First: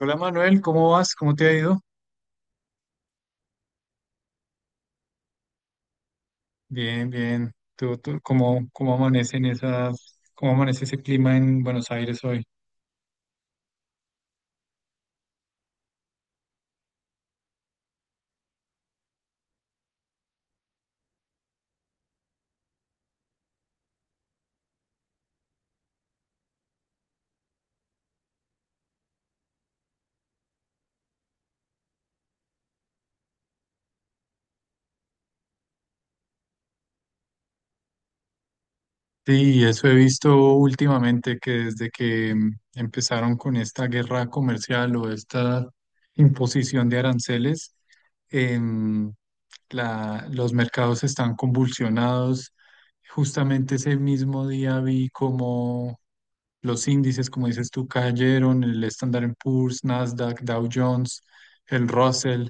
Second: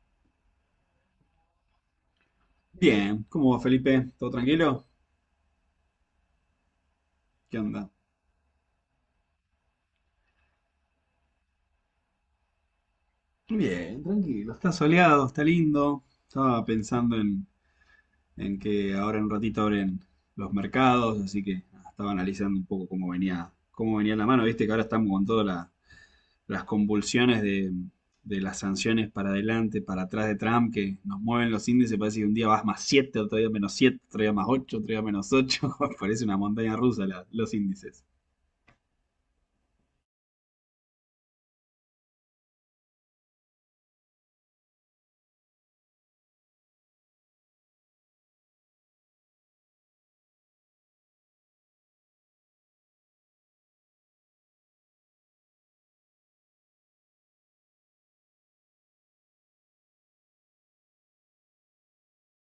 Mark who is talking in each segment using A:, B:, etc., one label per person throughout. A: Hola Manuel, ¿cómo vas? ¿Cómo te ha ido?
B: Bien, ¿cómo va Felipe? ¿Todo tranquilo?
A: Bien, bien.
B: ¿Qué onda?
A: ¿Cómo amanecen esas, cómo amanece ese clima en Buenos Aires hoy?
B: Bien, tranquilo. Está soleado, está lindo. En que ahora en un ratito abren los mercados, así que nada, estaba analizando un poco cómo venía la mano. ¿Viste que ahora estamos con todas las convulsiones de las sanciones para adelante, para atrás de Trump, que nos mueven los índices? Parece que un día vas más 7, otro día menos 7, otro día más 8, otro día menos ocho. Parece una montaña rusa los índices.
A: Sí, eso he visto últimamente que desde que empezaron con esta guerra comercial o esta imposición de aranceles, em, los mercados están convulsionados. Justamente ese mismo día vi los índices, como dices tú, cayeron, el Standard and Poor's, Nasdaq, Dow Jones, el Russell,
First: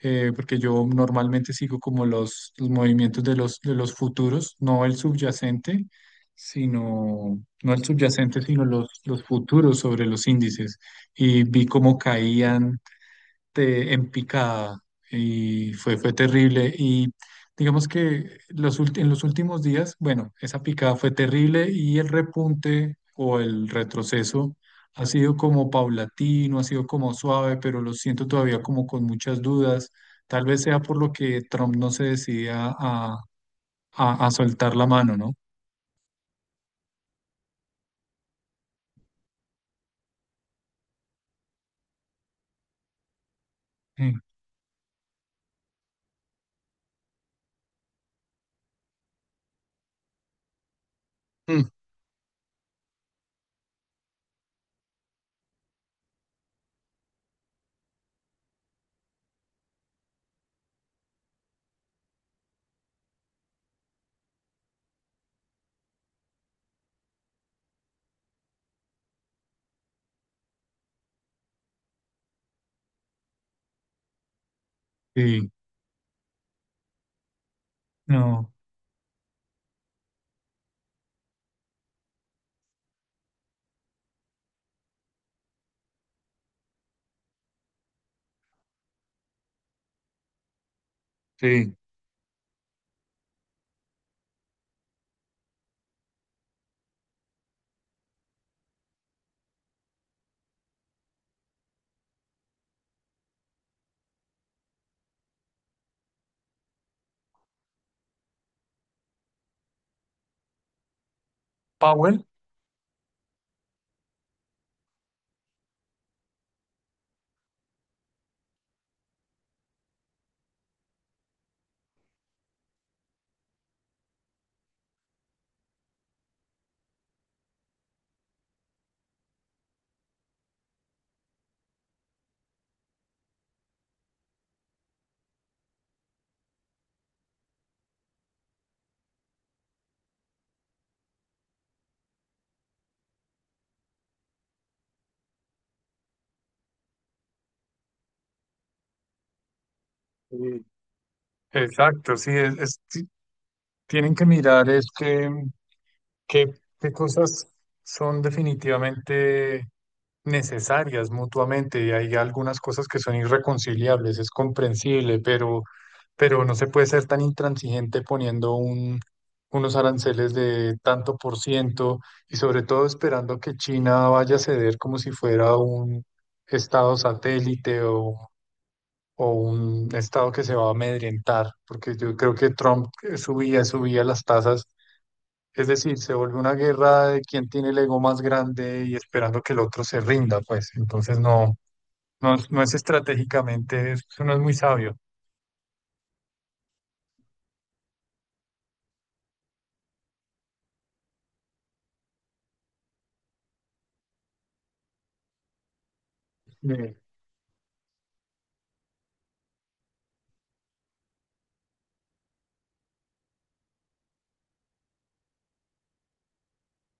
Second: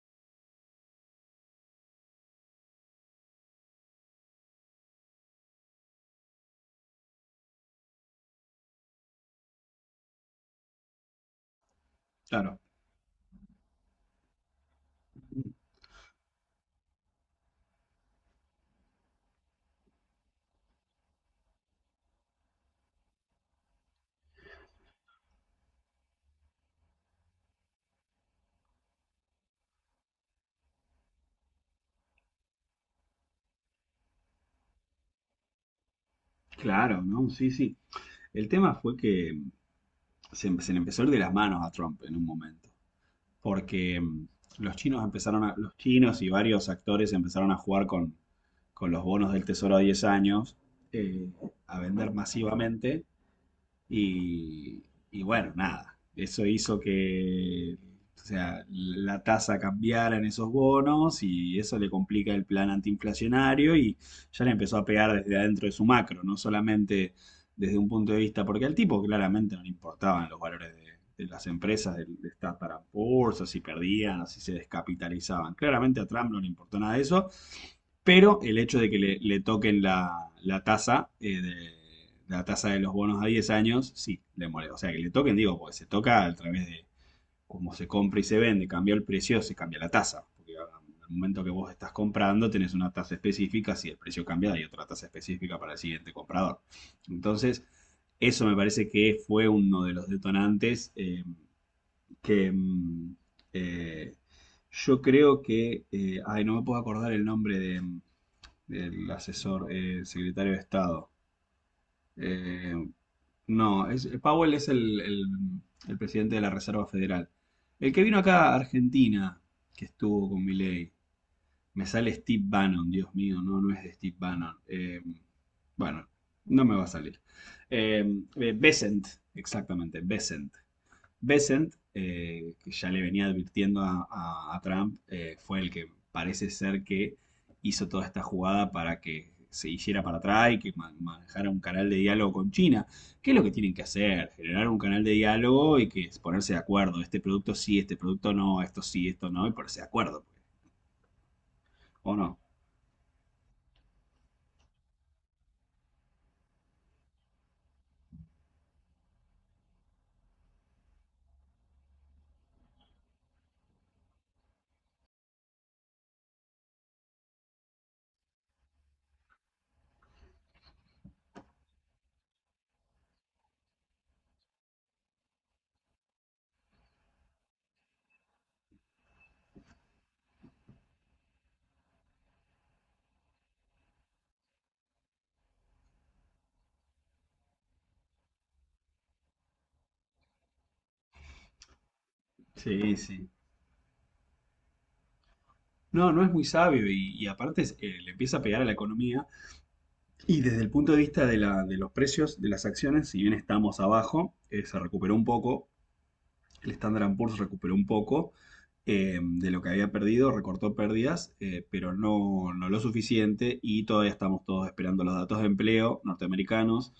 A: porque yo normalmente sigo como los movimientos de de los futuros, no el subyacente, sino, no el subyacente, sino los futuros sobre los índices. Y vi cómo
B: Claro.
A: caían en picada y fue terrible. Y digamos que en los últimos días, bueno, esa picada fue terrible y el repunte o el retroceso ha sido como paulatino, ha sido como suave, pero lo siento todavía como con muchas dudas. Tal vez sea por lo que Trump no se decidía a soltar la mano, ¿no?
B: Claro, ¿no? Sí, sí. El tema fue que se le empezó a ir de las manos a Trump en un momento, porque
A: Sí.
B: los chinos y varios actores empezaron a jugar con los bonos del Tesoro a 10 años, eh,
A: Mm.
B: a vender masivamente y, y bueno, nada, eso hizo que, o sea, la tasa cambiara en esos bonos y eso le complica el plan antiinflacionario y ya le empezó a pegar desde adentro de su macro, no solamente desde un punto de vista, porque al tipo claramente no le importaban de las empresas, de estar para bolsa, si perdían, si se
A: Sí,
B: descapitalizaban. Claramente a Trump no le importó nada de eso, pero
A: no,
B: el hecho de que le toquen la tasa de la tasa de los bonos a 10 años, sí, le molesta. O sea, que le toquen, digo, porque se toca a través de cómo se compra y se vende, cambia el precio, se cambia la tasa. Porque al momento que vos
A: sí.
B: estás comprando, tenés una tasa específica, si el precio cambia, hay otra tasa específica para el siguiente comprador. Entonces, eso me parece que fue uno de los detonantes, que mm, eh, yo creo que, ay, no me puedo acordar el nombre de el asesor, secretario de Estado.
A: Powell.
B: Eh, no, es, Powell es el presidente de la Reserva Federal. El que vino acá a Argentina, que estuvo con Milei, me sale Steve Bannon, Dios mío, no, no es de Steve Bannon. Bueno, no me va a salir. Eh, Besant, exactamente, Besant. Bessent, que ya le venía advirtiendo a Trump. Fue el que parece ser que hizo toda esta jugada para que se hiciera para atrás y que manejara un canal de diálogo con China. ¿Qué es lo que tienen que hacer? Generar un canal de diálogo y que es ponerse de acuerdo. Este producto sí, este producto no, esto sí, esto no, y ponerse de acuerdo.
A: Sí.
B: ¿O
A: Exacto,
B: no?
A: sí, tienen que mirar este. ¿Qué, qué cosas son definitivamente necesarias mutuamente? Y hay algunas cosas que son irreconciliables, es comprensible, pero no se puede ser tan intransigente poniendo unos aranceles de tanto por ciento y sobre todo esperando que China vaya a ceder como si fuera un estado satélite o un estado que se va a amedrentar, porque yo creo que Trump subía las tasas, es decir, se vuelve una guerra de quién tiene el ego más grande y esperando que el otro se rinda, pues. Entonces no es
B: Sí, sí.
A: estratégicamente, eso no es muy sabio.
B: No, no es muy sabio y aparte, le empieza a pegar a la economía. Y desde el punto de vista de, de los precios de las acciones, si bien estamos abajo, se recuperó un poco, el
A: Eh,
B: Standard and Poor's recuperó un poco de lo que había perdido, recortó pérdidas, pero no, no lo suficiente, y todavía estamos todos esperando los datos de empleo norteamericanos,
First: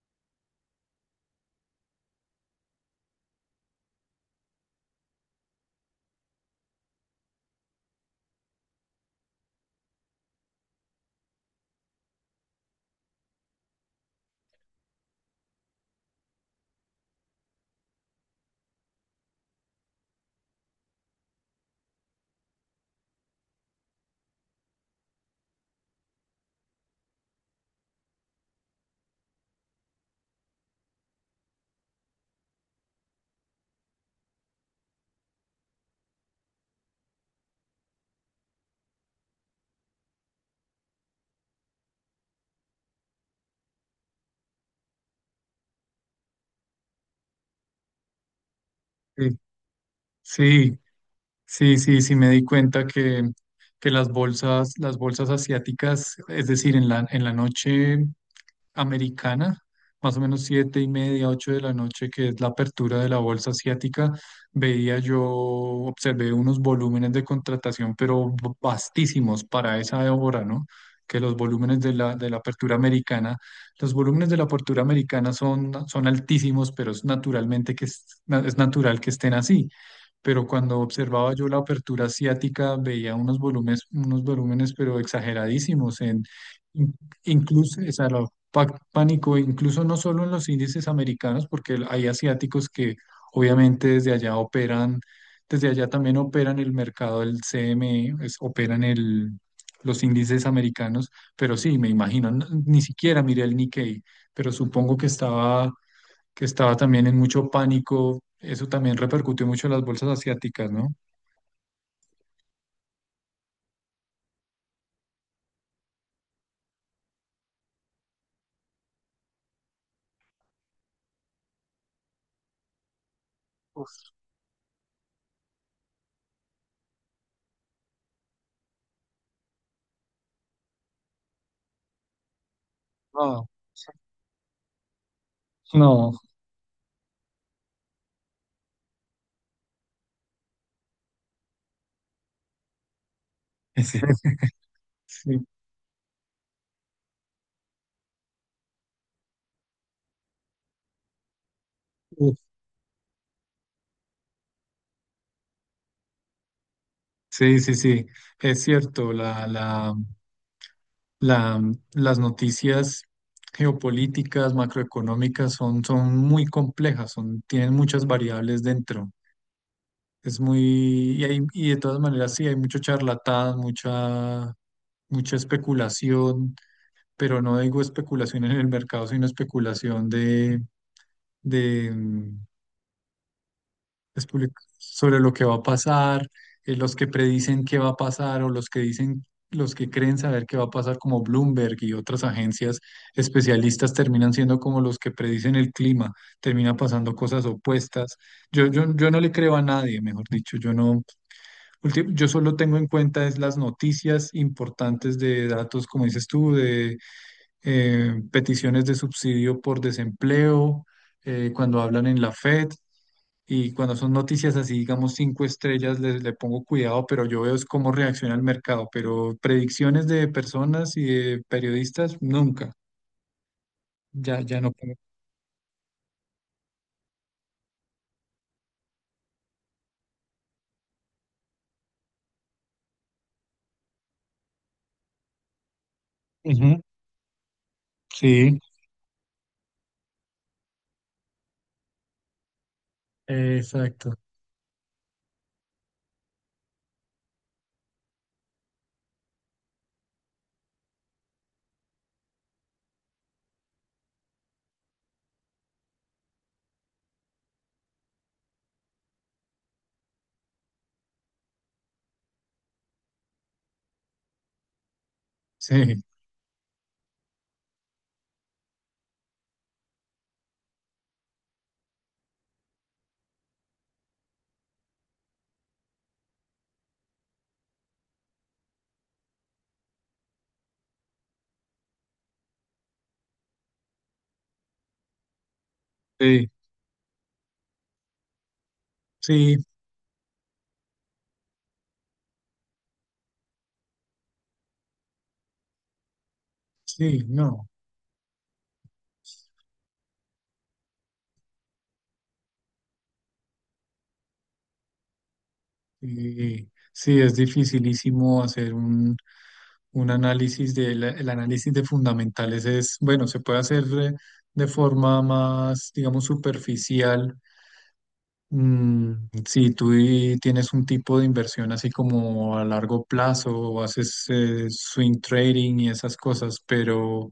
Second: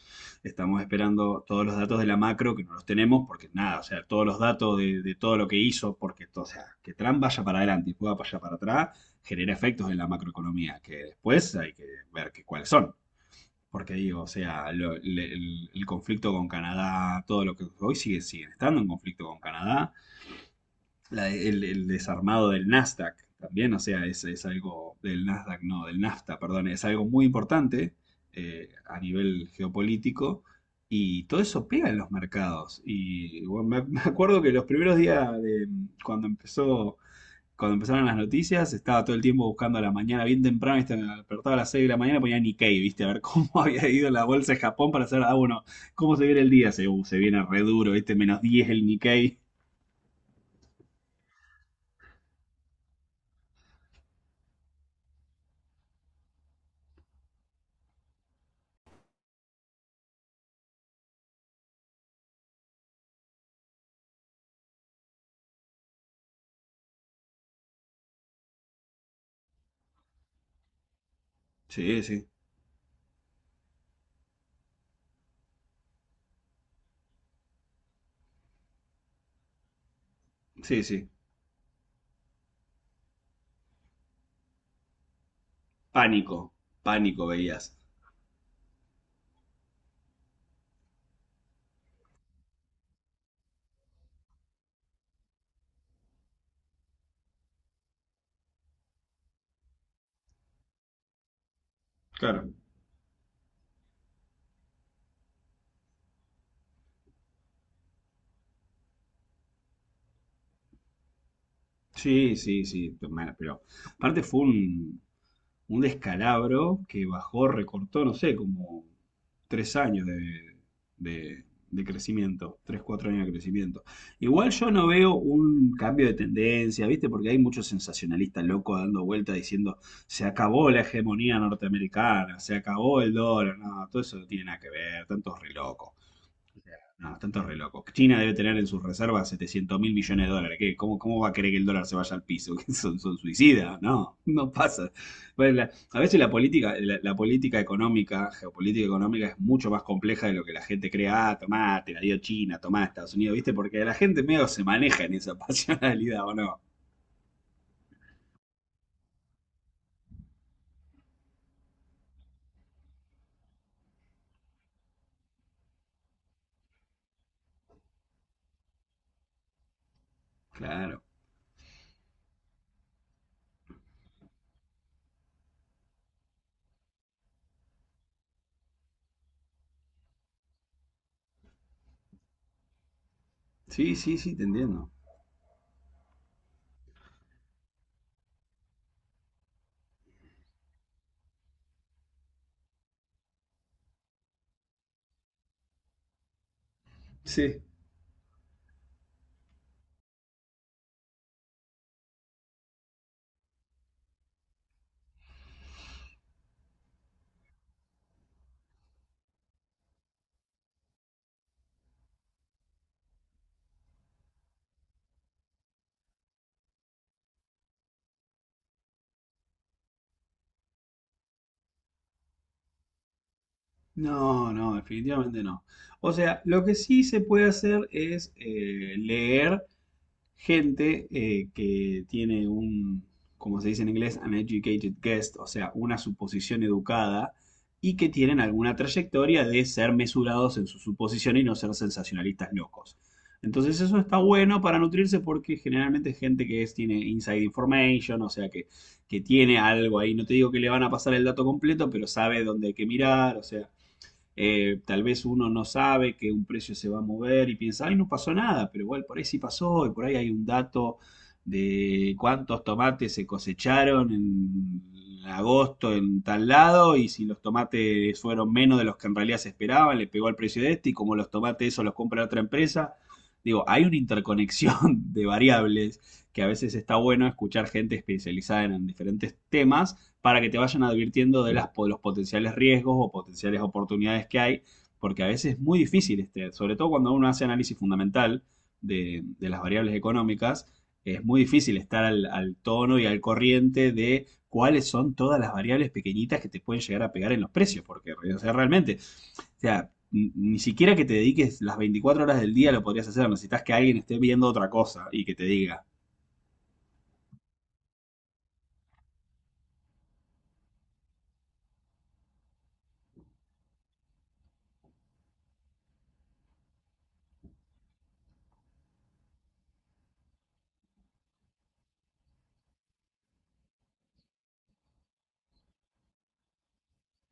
B: estamos esperando todos los datos de la macro, que no los tenemos porque nada, o sea, todos los datos de todo lo que hizo, porque o sea, que Trump vaya para adelante y pueda vaya para atrás, genera efectos en la macroeconomía, que después hay que ver cuáles son. Porque digo, o sea, el conflicto con Canadá, todo lo que hoy sigue, siguen estando en conflicto con Canadá. El desarmado del Nasdaq también, o sea, es algo del Nasdaq, no, del NAFTA, perdón, es algo muy importante a nivel geopolítico, y todo eso pega en los mercados. Y bueno, me acuerdo que los primeros días de cuando empezó, cuando empezaron las noticias, estaba todo el tiempo buscando a la mañana, bien temprano, ¿viste? Me despertaba a las 6 de la mañana, ponía Nikkei, ¿viste? A ver cómo había ido la bolsa de Japón para hacer, ah, bueno, cómo se viene el día. Se, se viene re duro, ¿viste? Menos diez el Nikkei.
A: Sí, sí, sí, sí, sí me di cuenta que las bolsas asiáticas, es decir, en en la noche americana, más o menos siete y media, ocho de la noche, que es la apertura de la bolsa asiática, veía yo, observé unos volúmenes de contratación, pero vastísimos para esa hora, ¿no? Que los volúmenes de
B: Sí, sí,
A: de la apertura americana, los volúmenes de la apertura americana son altísimos, pero es naturalmente que es natural que estén así. Pero cuando
B: sí, sí.
A: observaba yo la apertura asiática, veía unos volúmenes, pero exageradísimos en,
B: Pánico,
A: in-
B: pánico veías.
A: incluso, o sea, pánico, incluso no solo en los índices americanos, porque hay asiáticos que obviamente desde allá operan, desde allá también operan el mercado del CME, operan los índices americanos, pero sí, me imagino,
B: Claro.
A: ni siquiera miré el Nikkei, pero supongo que estaba también en mucho pánico, eso también repercutió mucho en las bolsas asiáticas, ¿no?
B: Sí, sí, sí. Bueno, pero aparte fue un descalabro que bajó, recortó, no sé, como tres años de- de crecimiento, tres, cuatro años de crecimiento.
A: Uf,
B: Igual yo no veo un cambio de tendencia, ¿viste? Porque hay muchos sensacionalistas locos dando vueltas diciendo, se acabó la hegemonía norteamericana, se acabó el
A: no,
B: dólar, no, todo eso no tiene nada que ver, tantos re locos.
A: no.
B: No, tanto re loco. China debe tener en sus reservas 700 mil millones de dólares. ¿Qué? ¿Cómo, cómo va a querer que el dólar se vaya al piso? ¿Que son, son suicidas? No, no pasa.
A: Sí,
B: Bueno, a veces la política, la política económica, geopolítica económica es mucho más compleja de lo que la gente cree. Ah, tomá, te la dio China, tomá Estados Unidos, ¿viste? Porque la gente medio se maneja en esa pasionalidad, ¿o no?
A: sí, sí, sí, es cierto, La, las noticias geopolíticas, macroeconómicas son son muy complejas, son, tienen muchas variables dentro. Es muy,
B: Claro.
A: y, y de todas maneras sí, hay mucho charlatán, mucha, mucha especulación, pero no digo especulación en el mercado, sino especulación de
B: Sí, sí,
A: las
B: sí, te
A: publicaciones
B: entiendo.
A: sobre lo que va a pasar, los que predicen qué va a pasar o los que dicen, los que creen saber qué va a pasar, como Bloomberg y otras agencias especialistas, terminan siendo como los que predicen el clima, termina pasando cosas
B: Sí.
A: opuestas. Yo no le creo a nadie, mejor dicho, yo no, ulti- yo solo tengo en cuenta es las noticias importantes de datos, como dices tú, de peticiones de subsidio por desempleo, cuando hablan en la FED y cuando son noticias así, digamos, cinco estrellas, pongo cuidado, pero yo veo es cómo reacciona el mercado, pero predicciones de personas y de periodistas, nunca, ya,
B: No,
A: ya no
B: no,
A: pongo.
B: definitivamente no. O sea, lo que sí se puede hacer es, leer gente, que tiene un, como se dice en inglés, an educated guest, o sea, una suposición
A: Ujú.
B: educada, y que tienen
A: Sí,
B: alguna trayectoria de ser mesurados en su suposición y no ser sensacionalistas locos. Entonces eso
A: exacto.
B: está bueno para nutrirse, porque generalmente es gente que tiene inside information, o sea que tiene algo ahí. No te digo que le van a pasar el dato completo, pero sabe dónde hay que mirar, o sea, tal vez uno no sabe que un precio se va a mover y piensa, ay, no pasó nada, pero igual por ahí sí pasó, y por ahí hay un dato de cuántos tomates se cosecharon en agosto
A: Sí,
B: en tal lado, y si los tomates fueron menos de los que en realidad se esperaban, le pegó al precio de este, y como los tomates eso los compra otra empresa. Digo, hay una interconexión de variables que a veces está bueno escuchar gente especializada en diferentes temas para que te vayan advirtiendo de de los potenciales riesgos o potenciales oportunidades que hay, porque a veces es muy difícil,
A: sí,
B: este, sobre todo cuando uno hace análisis fundamental de las
A: sí,
B: variables económicas, es muy difícil estar al tono y al corriente de cuáles son todas las variables pequeñitas que te pueden llegar a
A: sí,
B: pegar en los
A: no.
B: precios, porque o sea, realmente, o sea, ni siquiera que te dediques las 24 horas del día lo podrías hacer, necesitas que alguien esté viendo otra cosa y que te diga,
A: Sí, sí, es dificilísimo hacer un análisis de el análisis de fundamentales es, bueno, se puede hacer de forma más, digamos, superficial. Mm, si tú tienes un tipo de inversión así como a largo plazo o haces swing trading y esas cosas,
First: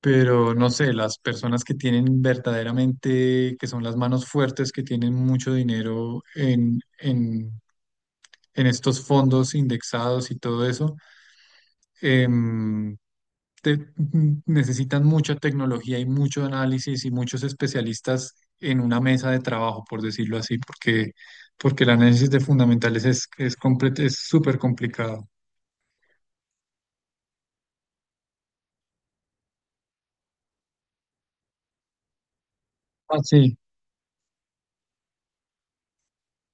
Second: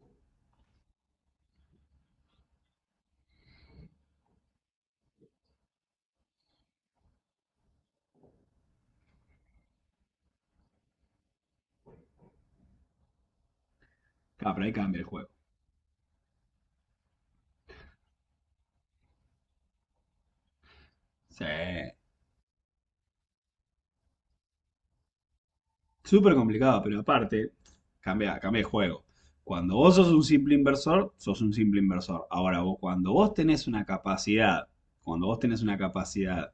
A: pero no sé, las personas que tienen verdaderamente, que son las manos fuertes, que tienen mucho dinero en en estos fondos indexados y todo eso em,
B: ah, pero ahí cambia el
A: necesitan
B: juego.
A: mucha tecnología y mucho análisis y muchos especialistas en una mesa de trabajo, por decirlo así, porque,
B: Sí,
A: porque el análisis de fundamentales es súper complicado.
B: súper complicado, pero aparte, cambia, cambia el juego. Cuando vos sos un simple inversor, sos un simple inversor. Ahora, vos, cuando
A: Ah,
B: vos
A: sí,
B: tenés una capacidad, cuando vos tenés una capacidad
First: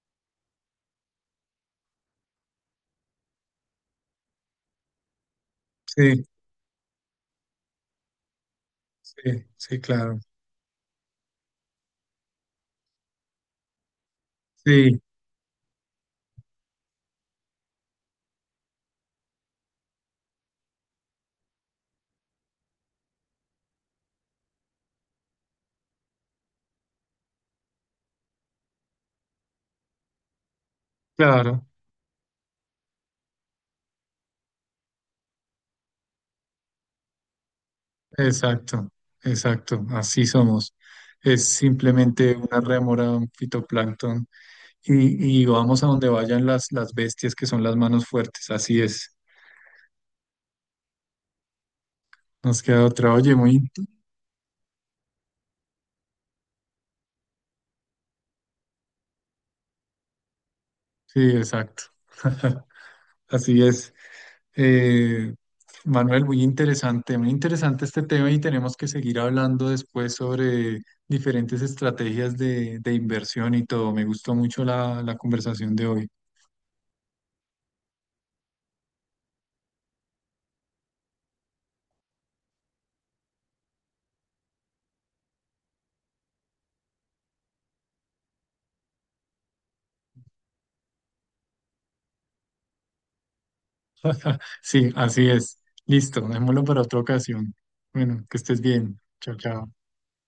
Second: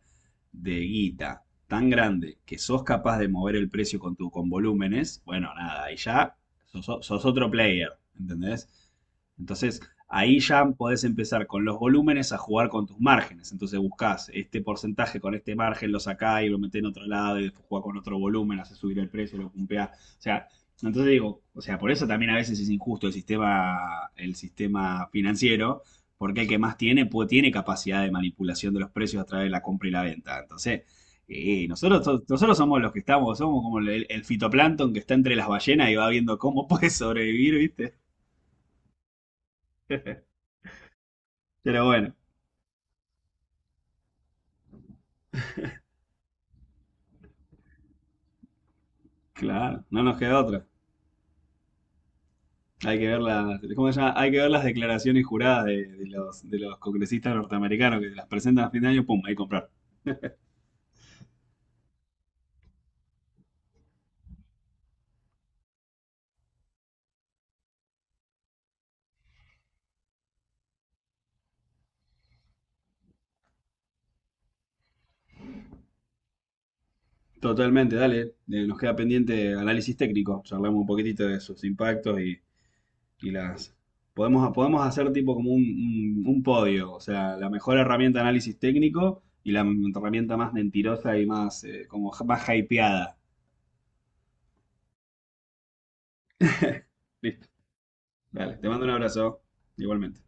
B: de guita tan grande que sos capaz de mover el precio con tu, con volúmenes, bueno, nada, ahí
A: sí,
B: ya sos, sos otro player, ¿entendés?
A: sí, sí,
B: Entonces,
A: claro.
B: ahí ya podés empezar con los volúmenes a jugar con tus márgenes. Entonces buscás este
A: Sí,
B: porcentaje con este margen, lo sacás y lo metés en otro lado y después jugás con otro volumen, haces subir el precio, lo pumpeás. O sea, entonces digo, o sea, por eso también a veces es injusto el sistema financiero, porque el que más tiene, tiene capacidad de manipulación de los precios a través de la compra y la venta. Entonces,
A: claro,
B: nosotros, nosotros somos los que estamos, somos como el fitoplancton que está entre las ballenas y va viendo cómo puede sobrevivir, ¿viste?
A: exacto, exacto, así somos. Es
B: Pero bueno.
A: simplemente una rémora, un fitoplancton, y vamos a donde vayan las bestias que son las manos fuertes, así es.
B: Claro, no nos queda otra.
A: Nos queda
B: Hay que
A: otra.
B: ver
A: Oye, muy
B: las, ¿cómo se llama? Hay que ver las declaraciones juradas de de los congresistas norteamericanos que las presentan a fin de año, pum, ahí comprar.
A: sí, exacto. Así es. Eh, Manuel, muy interesante este tema y tenemos que seguir hablando después sobre diferentes estrategias de inversión y todo. Me gustó mucho la conversación de hoy.
B: Totalmente, dale. Nos queda pendiente análisis técnico. Charlamos un poquitito de sus impactos y las... Podemos, podemos hacer tipo como un, un podio, o sea, la mejor herramienta de análisis técnico y la herramienta más mentirosa y más, como más hypeada.
A: Sí, así es. Listo, dejémoslo para otra
B: Listo,
A: ocasión. Bueno, que
B: dale.
A: estés
B: Te mando un
A: bien. Chao,
B: abrazo,
A: chao.
B: igualmente.